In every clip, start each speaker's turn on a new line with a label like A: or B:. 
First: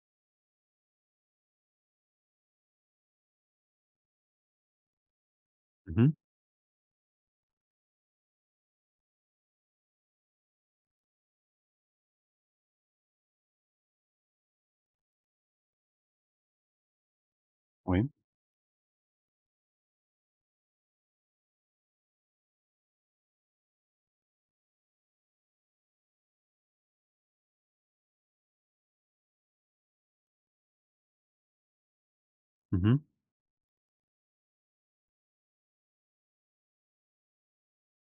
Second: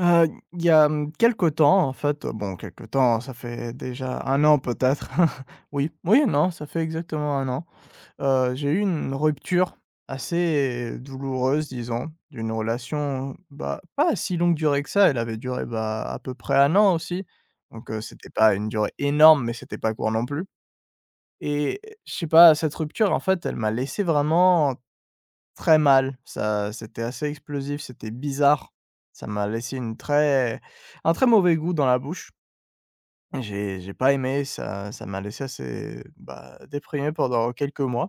A: Il y a, mmh, quelque temps, en fait, quelque temps, ça fait déjà 1 an peut-être. Oui,
B: Mmh mh.
A: oui, non, ça fait exactement 1 an. J'ai eu une rupture assez douloureuse disons, d'une relation, bah, pas si longue durée que ça, elle avait duré, bah, à peu près 1 an aussi. Donc
B: Oui.
A: c'était pas une durée énorme mais c'était pas court non plus. Et je sais pas, cette rupture en fait, elle m'a laissé vraiment très mal, ça c'était assez explosif, c'était bizarre. Ça m'a laissé une très Un très mauvais goût dans la bouche.
B: Mmh mh.
A: J'ai pas aimé, ça m'a laissé assez, bah, déprimé pendant quelques mois,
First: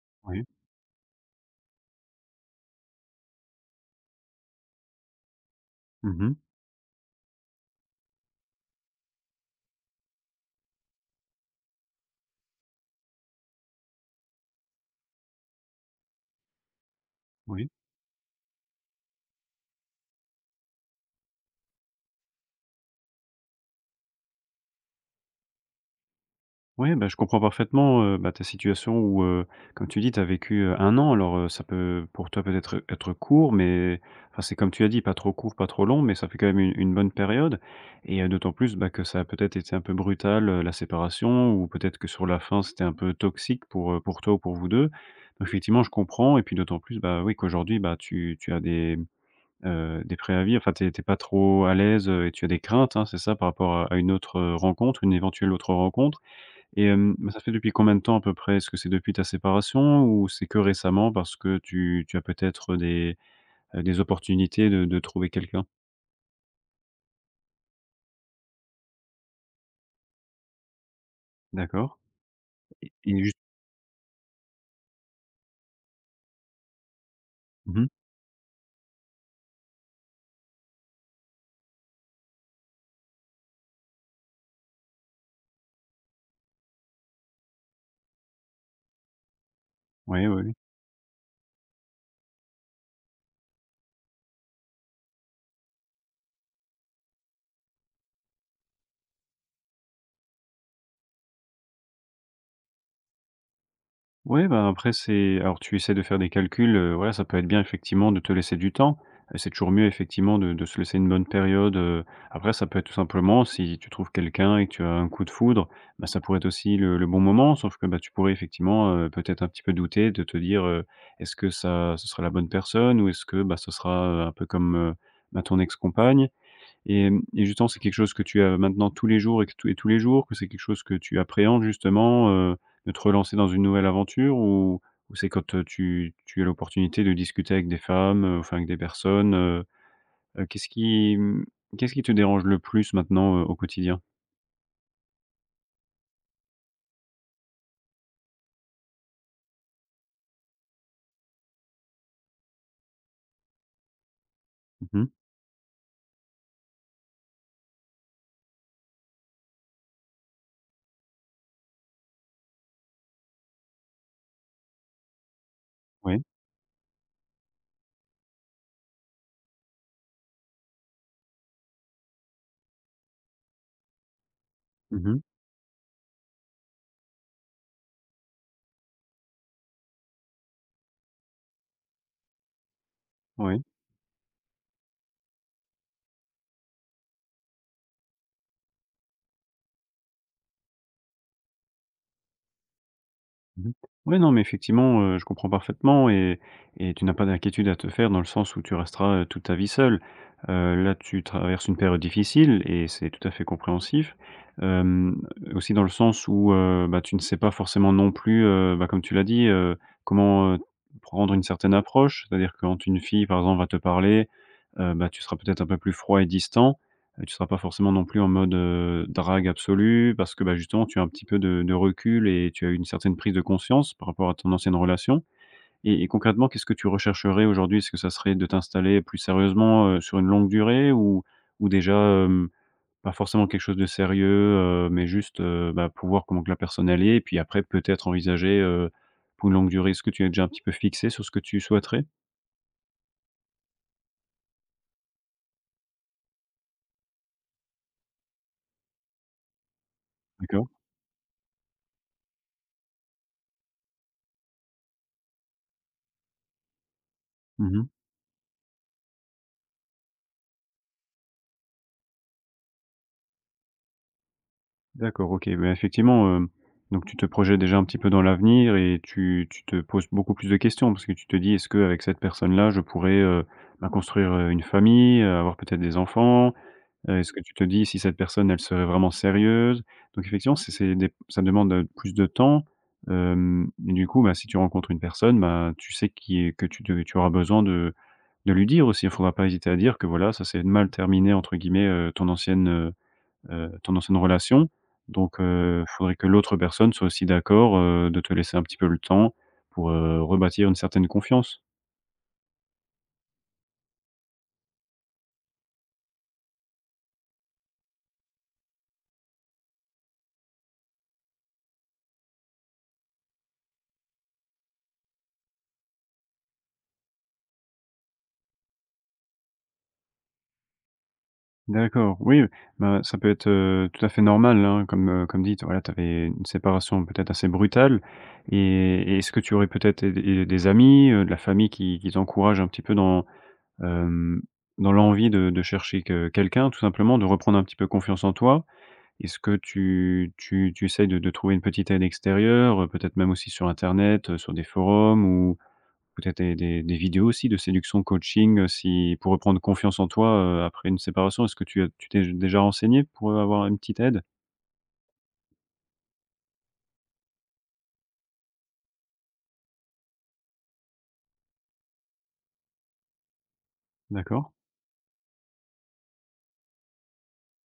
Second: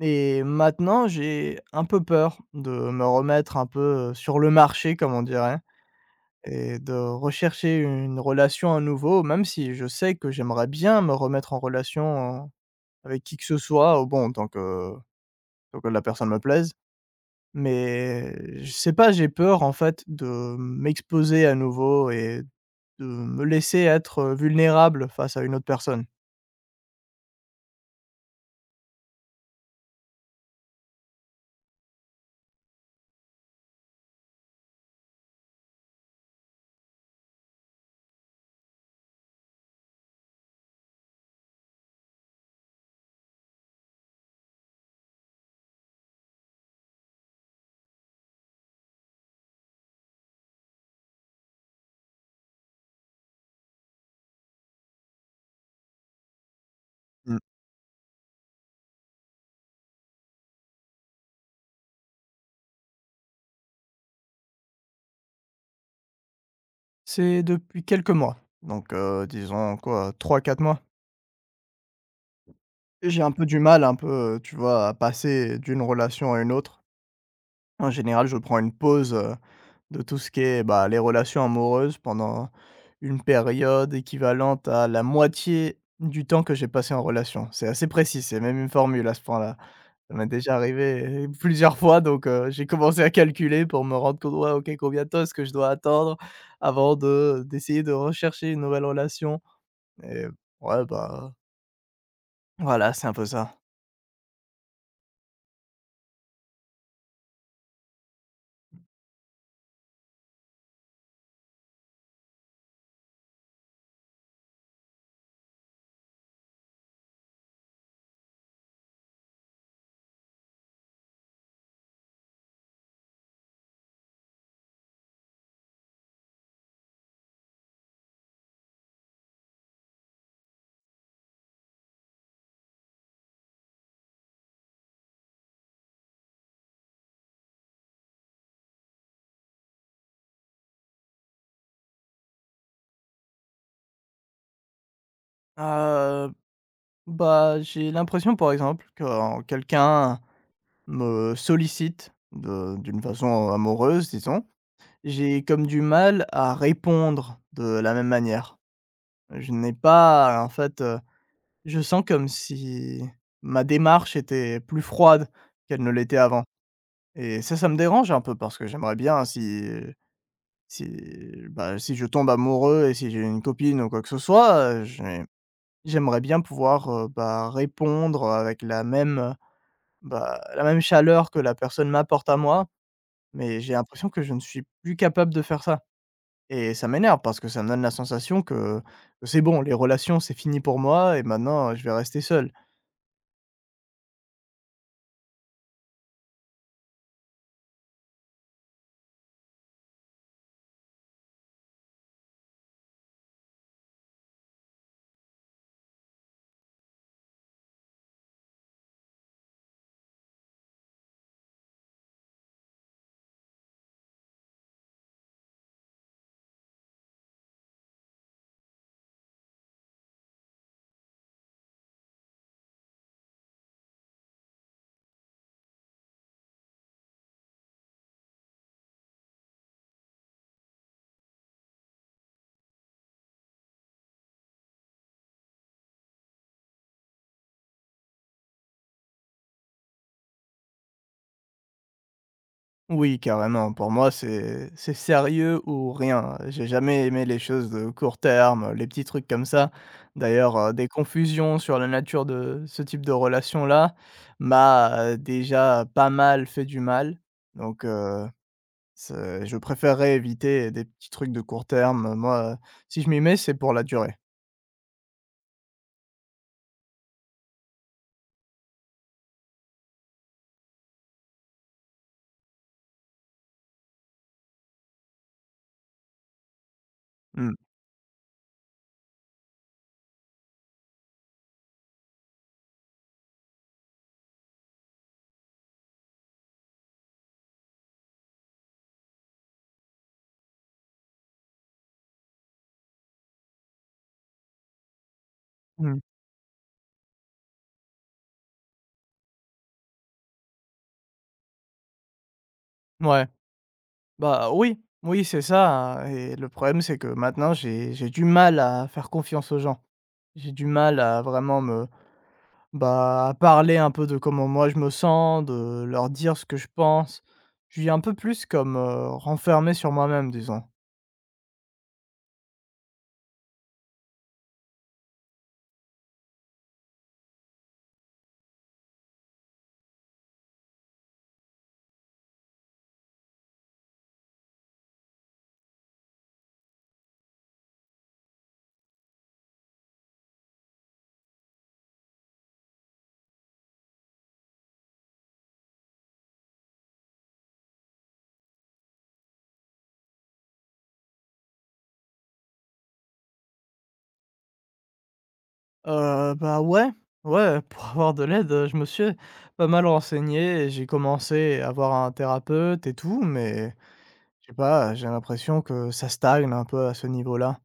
A: et
B: Oui.
A: maintenant j'ai un peu peur de me remettre un peu, sur le marché comme on dirait,
B: Mmh mh.
A: et de rechercher une relation à nouveau, même si je sais que j'aimerais bien me remettre en relation avec qui que ce soit, au bon, tant que la personne me plaise.
B: Oui.
A: Mais je sais pas, j'ai peur en fait de m'exposer à nouveau et de me laisser être, vulnérable face à une autre personne.
B: Ouais, bah, je comprends parfaitement, bah, ta situation où, comme tu dis, tu as vécu, 1 an alors, ça peut pour toi peut-être, être court, mais enfin, c'est comme tu as dit, pas trop court, pas trop long, mais ça fait quand même une bonne période et d'autant plus, bah, que ça a peut-être été un peu brutal, la séparation ou peut-être que sur la fin, c'était un peu toxique pour toi ou pour vous 2. Effectivement, je comprends et puis d'autant plus, bah, oui, qu'aujourd'hui, bah, tu as des préavis, enfin, tu es pas trop à l'aise, et tu as des craintes, hein, c'est ça? Par rapport à une autre, rencontre, une éventuelle autre rencontre et bah,
A: Mmh.
B: ça fait depuis combien de temps à peu près? Est-ce que c'est depuis ta séparation ou c'est que récemment parce que tu as peut-être, des opportunités de trouver quelqu'un?
A: C'est depuis quelques mois, donc disons quoi, 3 4 mois.
B: D'accord
A: J'ai
B: et
A: un
B: juste
A: peu du mal un peu, tu vois, à passer d'une relation à une autre.
B: oui, mh.
A: En général, je prends une pause, de tout ce qui est, bah, les relations amoureuses pendant une période équivalente à la moitié du temps que j'ai passé en relation. C'est assez précis, c'est même une formule à ce point-là. Ça
B: Ouais,
A: m'est
B: ouais.
A: déjà arrivé plusieurs fois, donc j'ai commencé à calculer pour me rendre compte: «Ouais, OK, combien de temps est-ce que je dois attendre avant de d'essayer de rechercher une nouvelle relation ?» Et ouais, bah, voilà, c'est un peu ça.
B: Ouais, bah, après c'est alors tu essaies de faire des calculs, voilà, ça peut être bien effectivement de te laisser du temps. C'est toujours mieux effectivement de se laisser une bonne période, après ça peut être tout simplement si tu trouves quelqu'un et que tu as un coup de foudre, bah, ça pourrait être aussi le bon moment sauf que, bah, tu pourrais effectivement, peut-être un petit peu douter de te dire, «Est-ce que ça ce sera la bonne personne ou est-ce que, bah, ce sera, un peu comme, bah, ton ex-compagne?» Et et justement, c'est quelque chose que tu as maintenant tous les jours et que tous les jours, que c'est quelque chose que tu appréhendes justement, de te relancer dans une nouvelle aventure ou c'est quand, tu as l'opportunité de discuter avec des femmes, enfin avec des personnes, heu, qu'est-ce qui, mmh, qu'est-ce qui te dérange le plus maintenant, au quotidien?
A: Heu, Bah, j'ai l'impression, par exemple, quand quelqu'un me sollicite de d'une façon amoureuse, disons,
B: Oui. Mh.
A: j'ai comme du mal à répondre de la même manière. Je n'ai pas, en fait, je sens comme si ma démarche était plus froide qu'elle ne l'était
B: Ouais.
A: avant, et ça me dérange un peu parce que j'aimerais bien si si, bah, si je tombe amoureux et si j'ai une copine ou quoi que ce soit,
B: Mmh.
A: j'aimerais bien pouvoir, bah, répondre avec la même, bah, la même chaleur que la personne m'apporte à moi, mais
B: Ouais.
A: j'ai l'impression que je ne suis plus capable de faire ça, et ça m'énerve parce que ça me donne la sensation que c'est bon, les relations, c'est fini pour moi et maintenant, je vais rester seul.
B: Mmh. Ouais, non, mais effectivement, je comprends parfaitement et tu n'as pas d'inquiétude à te faire dans le sens où tu resteras, toute ta vie seule. Là, tu traverses une période difficile et c'est tout à fait compréhensif. Hem, aussi dans le sens où, bah, tu ne sais pas forcément non plus, bah, comme tu l'as dit, comment, prendre une certaine approche. C'est-à-dire que quand une fille, par exemple, va te parler, bah, tu seras peut-être un peu plus froid et distant. Tu seras pas forcément non plus en mode, drague absolue parce que, bah, justement tu as un petit peu de recul et tu as eu une certaine prise de conscience par rapport à ton ancienne relation et concrètement, qu'est-ce que tu rechercherais aujourd'hui? Est-ce que ça serait de t'installer plus sérieusement, sur une longue durée ou déjà, pas forcément quelque chose de sérieux, mais juste, bah, pour voir comment que la personne elle est et puis après peut-être envisager, pour une longue durée? Est-ce que tu es déjà un petit peu fixé sur ce que tu souhaiterais?
A: Oui, carrément. Pour moi, c'est sérieux ou rien. J'ai jamais aimé les choses de court terme, les petits trucs comme ça. D'ailleurs,
B: D'accord.
A: des confusions sur la nature de ce type de relation-là m'a, déjà pas mal fait du mal. Donc,
B: Mmh.
A: c'est je préférerais éviter des petits trucs de court terme. Moi, si je m'y mets, c'est pour la durée.
B: D'accord, OK. Bah, effectivement, donc tu te projettes déjà un petit peu dans l'avenir et tu te poses beaucoup plus de questions parce que tu te dis: «Est-ce que avec cette personne-là, je pourrais, bah, construire, une famille, avoir peut-être des enfants?» Est-ce que tu
A: Mmh.
B: te dis si cette personne, elle serait vraiment sérieuse? Donc effectivement, c'est des ça demande, plus de temps, et du coup, bah, si tu rencontres une personne, bah, tu sais qui que tu auras besoin de lui dire aussi. Il ne faudra pas hésiter à dire que voilà, ça s'est mal terminé entre guillemets, ton ancienne relation. Donc il
A: Mmh.
B: faudrait que l'autre personne soit aussi d'accord, de te laisser un petit peu le temps pour, rebâtir une certaine confiance.
A: Ouais. Bah, oui, oui, c'est ça, hein, et le problème, c'est que maintenant, j'ai du mal à faire confiance aux gens. J'ai du mal à vraiment me, bah, à parler un peu de comment moi je me sens, de leur dire ce que je pense. Je suis un peu plus comme, renfermé sur moi-même, disons.
B: D'accord, oui, bah, ça peut être, tout à fait normal, hein, comme, comme dit, voilà, tu avais une séparation peut-être assez brutale et est-ce que tu aurais peut-être et des amis, de la famille qui t'encouragent un petit peu hem, dans l'envie de chercher que quelqu'un, tout simplement, de reprendre un petit peu confiance en toi? Est-ce que tu essayes de trouver une petite aide extérieure, peut-être même aussi sur internet, sur des forums ou peut-être des vidéos aussi de séduction, coaching, si pour reprendre confiance en toi, après une séparation? Est-ce que tu t'es déjà renseigné pour, avoir une petite aide?
A: Bah, ouais, ouais, pour avoir de l'aide, je me suis pas mal renseigné et j'ai commencé à voir un thérapeute et tout, mais je
B: D'accord.
A: sais pas, j'ai l'impression que ça stagne un peu à ce niveau-là.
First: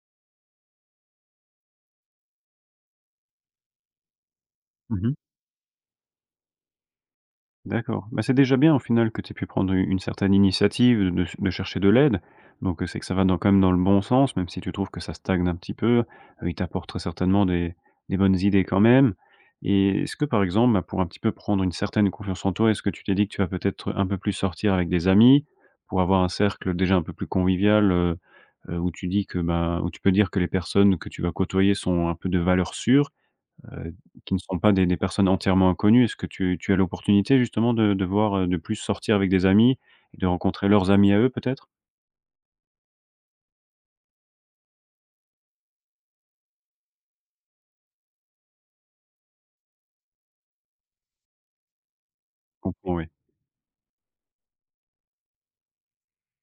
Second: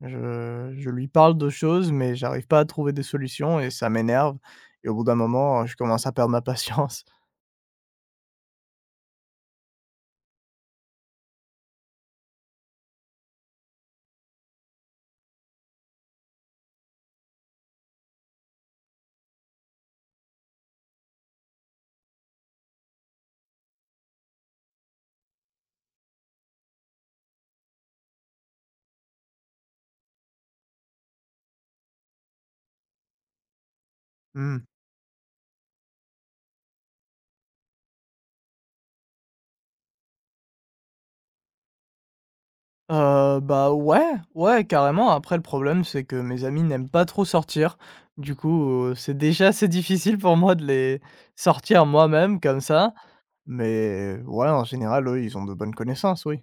A: Je lui parle de choses, mais j'arrive pas à trouver des solutions et ça m'énerve, et au bout d'un
B: Mmh.
A: moment, je commence à perdre ma patience.
B: D'accord. Bah, c'est déjà bien au final que tu aies pu prendre u une certaine initiative, de chercher de l'aide. Donc, c'est que ça va dans quand même dans le bon sens, même si tu trouves que ça stagne un petit peu. Il t'apporte très certainement des bonnes idées quand même. Et est-ce que par exemple, bah, pour un petit peu prendre une certaine confiance en toi, est-ce que tu t'es dit que tu vas peut-être un peu plus sortir avec des amis? Pour avoir un cercle déjà un peu plus convivial, où tu dis que, bah où tu peux dire que les personnes que tu vas côtoyer sont un peu de valeur sûre? Heu, qui ne sont
A: Mmh.
B: pas des personnes entièrement inconnues. Est-ce que tu as l'opportunité justement de voir, de plus sortir avec des amis, et de rencontrer leurs amis à eux peut-être?
A: Bah, ouais, ouais, carrément. Après le problème, c'est que mes amis n'aiment pas trop sortir. Du coup, c'est déjà assez difficile pour moi de les sortir moi-même comme ça,
B: Comprends, oui.
A: mais ouais, en général, eux, ils ont de bonnes connaissances, oui.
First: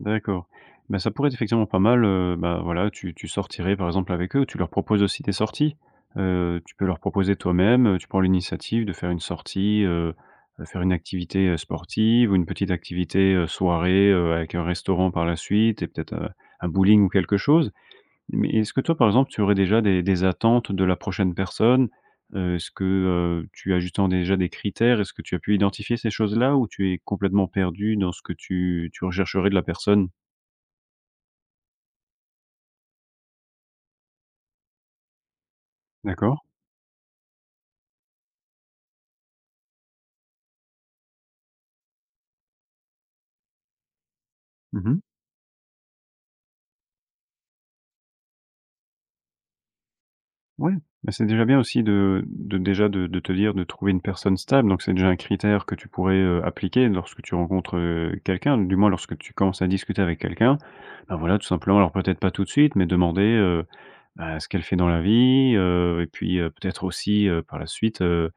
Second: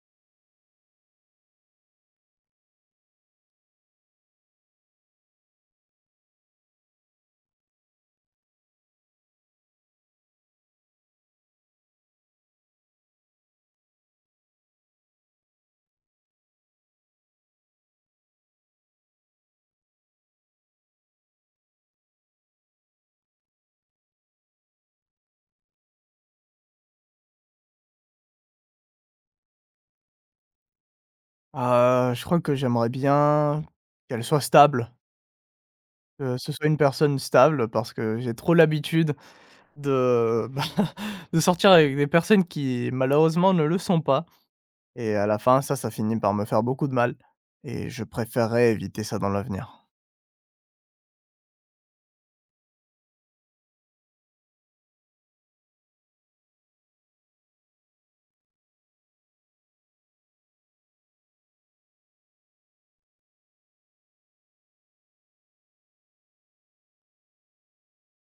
B: D'accord. Ben ça pourrait être effectivement pas mal, bah, voilà, tu sortirais par exemple avec eux, tu leur proposes aussi des sorties. Tu peux leur proposer toi-même, tu prends l'initiative de faire une sortie, faire une activité, sportive ou une petite activité, soirée, avec un restaurant par la suite et peut-être, un bowling ou quelque chose. Mais est-ce que toi, par exemple, tu aurais déjà des attentes de la prochaine personne? Est-ce que, tu as justement déjà des critères? Est-ce que tu as pu identifier ces choses-là ou tu es complètement perdu dans ce que tu rechercherais de la personne?
A: Je crois que j'aimerais bien qu'elle soit stable, que
B: D'accord.
A: ce soit une personne stable parce que j'ai trop l'habitude de, bah, de sortir avec des personnes qui malheureusement ne le sont pas,
B: Mmh.
A: et à la fin ça finit par me faire beaucoup de mal, et je préférerais éviter ça dans l'avenir.
B: Ouais, bah, c'est déjà bien aussi de déjà de te dire de trouver une personne stable, donc c'est déjà un critère que tu pourrais, appliquer lorsque tu rencontres, quelqu'un, du moins lorsque tu commences à discuter avec quelqu'un. Ben voilà, tout simplement, alors peut-être pas tout de suite, mais demander, euh, Bah, ce qu'elle fait dans la vie, et puis, peut-être aussi, par la suite,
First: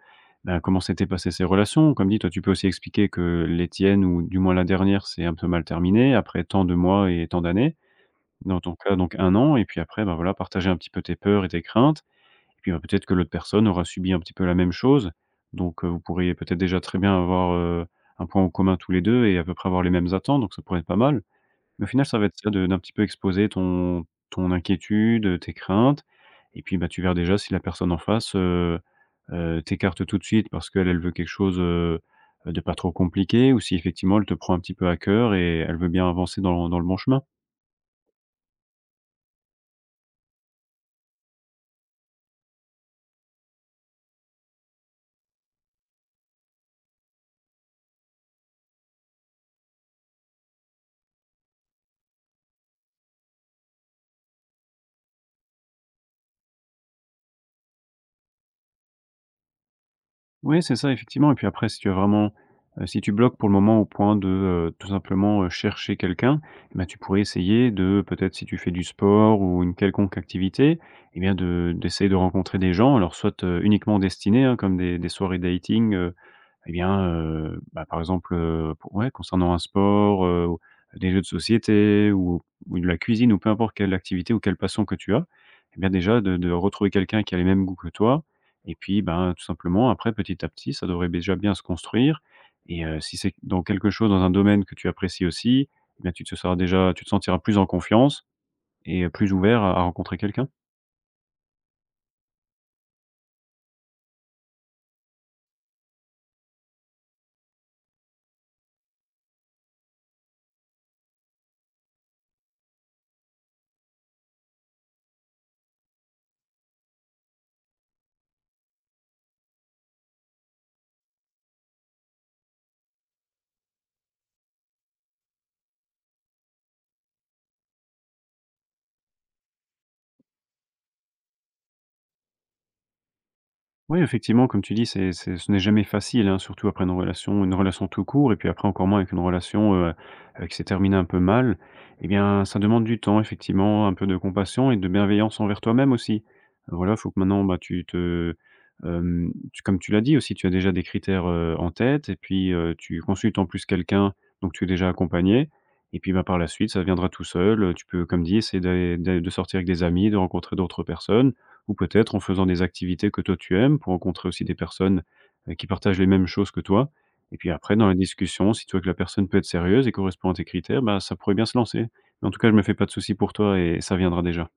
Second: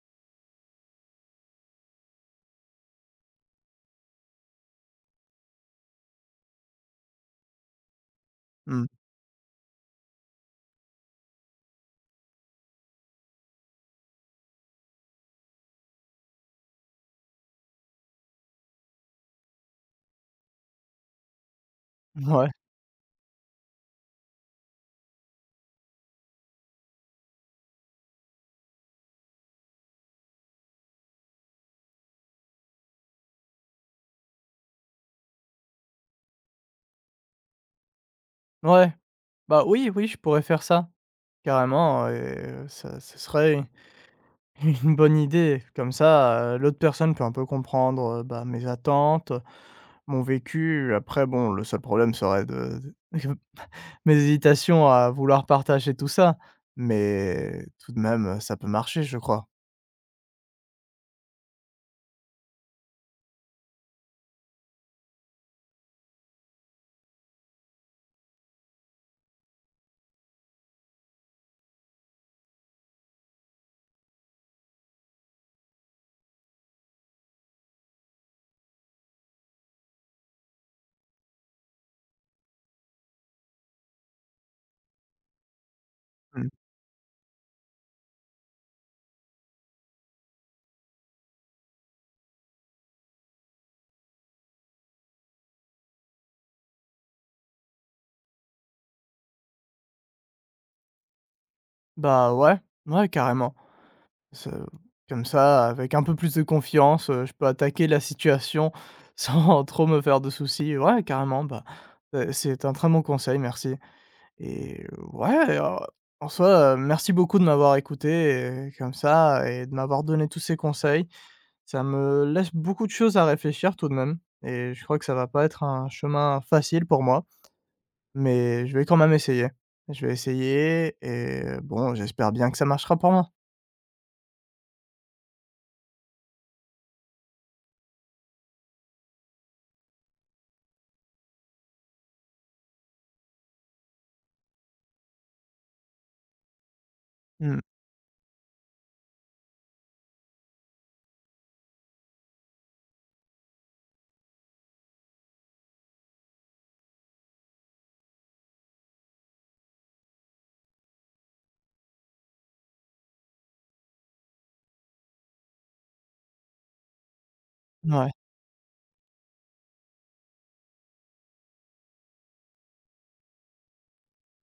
B: ben, comment s'étaient passées ses relations? Comme dit, toi, tu peux aussi expliquer que les tiennes ou du moins la dernière c'est un peu mal terminée après tant de mois et tant d'années. Dans ton
A: Mmh.
B: cas, donc 1 an et puis après, ben, voilà, partager un petit peu tes peurs et tes craintes et puis, ben, peut-être que l'autre personne aura subi un petit peu la même chose. Donc, vous pourriez peut-être déjà très bien avoir, un point en commun tous les 2 et à peu près avoir les mêmes attentes, donc ça pourrait être pas mal. Mais au final, ça va être
A: Ouais,
B: ça de d'un petit peu exposer ton inquiétude, tes craintes et puis, bah, tu verras déjà si la personne en face, t'écarte tout de suite parce qu'elle, elle veut quelque chose, de pas trop compliqué ou si effectivement elle te prend un petit peu à cœur et elle veut bien avancer dans le bon chemin.
A: ouais. Bah, oui, oui, je pourrais faire ça carrément, et ça ce serait une bonne idée. Comme ça, l'autre personne peut un peu comprendre, bah, mes attentes, mon vécu. Après bon, le seul problème serait de mes hésitations à vouloir partager tout ça, mais tout de même, ça peut marcher, je crois.
B: Oui, c'est ça, effectivement et puis après, si tu as vraiment, si tu bloques pour le moment au point de, tout simplement, chercher quelqu'un, eh ben tu pourrais essayer de peut-être si tu fais du sport ou une quelconque activité eh bien de d'essayer de rencontrer des gens alors soit, uniquement destinés, hein, comme des soirées dating, eh bien, bah, par exemple, pour ouais, concernant un sport, ou des jeux de société ou de la cuisine ou peu importe quelle activité ou quelle passion que tu as, eh bien, déjà de
A: Mmh.
B: de retrouver quelqu'un qui a les mêmes goûts que toi et puis, ben, tout simplement après petit à petit, ça devrait déjà bien se construire et si c'est dans quelque chose, dans un domaine que tu apprécies aussi, eh bien, tu te sentiras plus en confiance et plus ouvert à rencontrer quelqu'un.
A: Bah, ouais, ouais, carrément. Ce Comme ça, avec un peu plus de confiance, je peux attaquer la situation sans trop me faire de soucis. Ouais, carrément, bah, c'est un très bon conseil, merci, et ouais, en soi, merci beaucoup de m'avoir écouté et comme ça et de m'avoir donné tous ces conseils. Ça me laisse beaucoup de choses à réfléchir tout de même et je crois que ça va pas être un chemin facile pour moi, mais je vais quand même essayer. Je vais essayer et bon, j'espère bien que ça marchera pour moi.
B: Oui, effectivement, comme tu dis, c'est ce n'est jamais facile, hein, surtout après une relation tout court et puis après encore moins avec une relation, qui s'est terminée un peu mal. Eh bien, ça demande du temps effectivement, un peu de compassion et de bienveillance envers toi-même aussi. Voilà, faut que maintenant, bah,
A: Mmh,
B: tu comme tu l'as dit aussi, tu as déjà des critères, en tête et puis, tu consultes en plus quelqu'un, donc tu es déjà accompagné, et puis, bah, par la suite, ça viendra tout seul, tu peux, comme dit, essayer d'aller de sortir avec des amis, de rencontrer d'autres personnes ou peut-être en faisant des activités que toi tu aimes pour rencontrer aussi des personnes, qui partagent les mêmes choses que toi et puis après dans la
A: ouais.
B: discussion, si tu vois que la personne peut être sérieuse et correspond à tes critères, bah, ça pourrait bien se lancer. Mais en tout cas, je me fais pas de soucis pour toi et ça viendra déjà.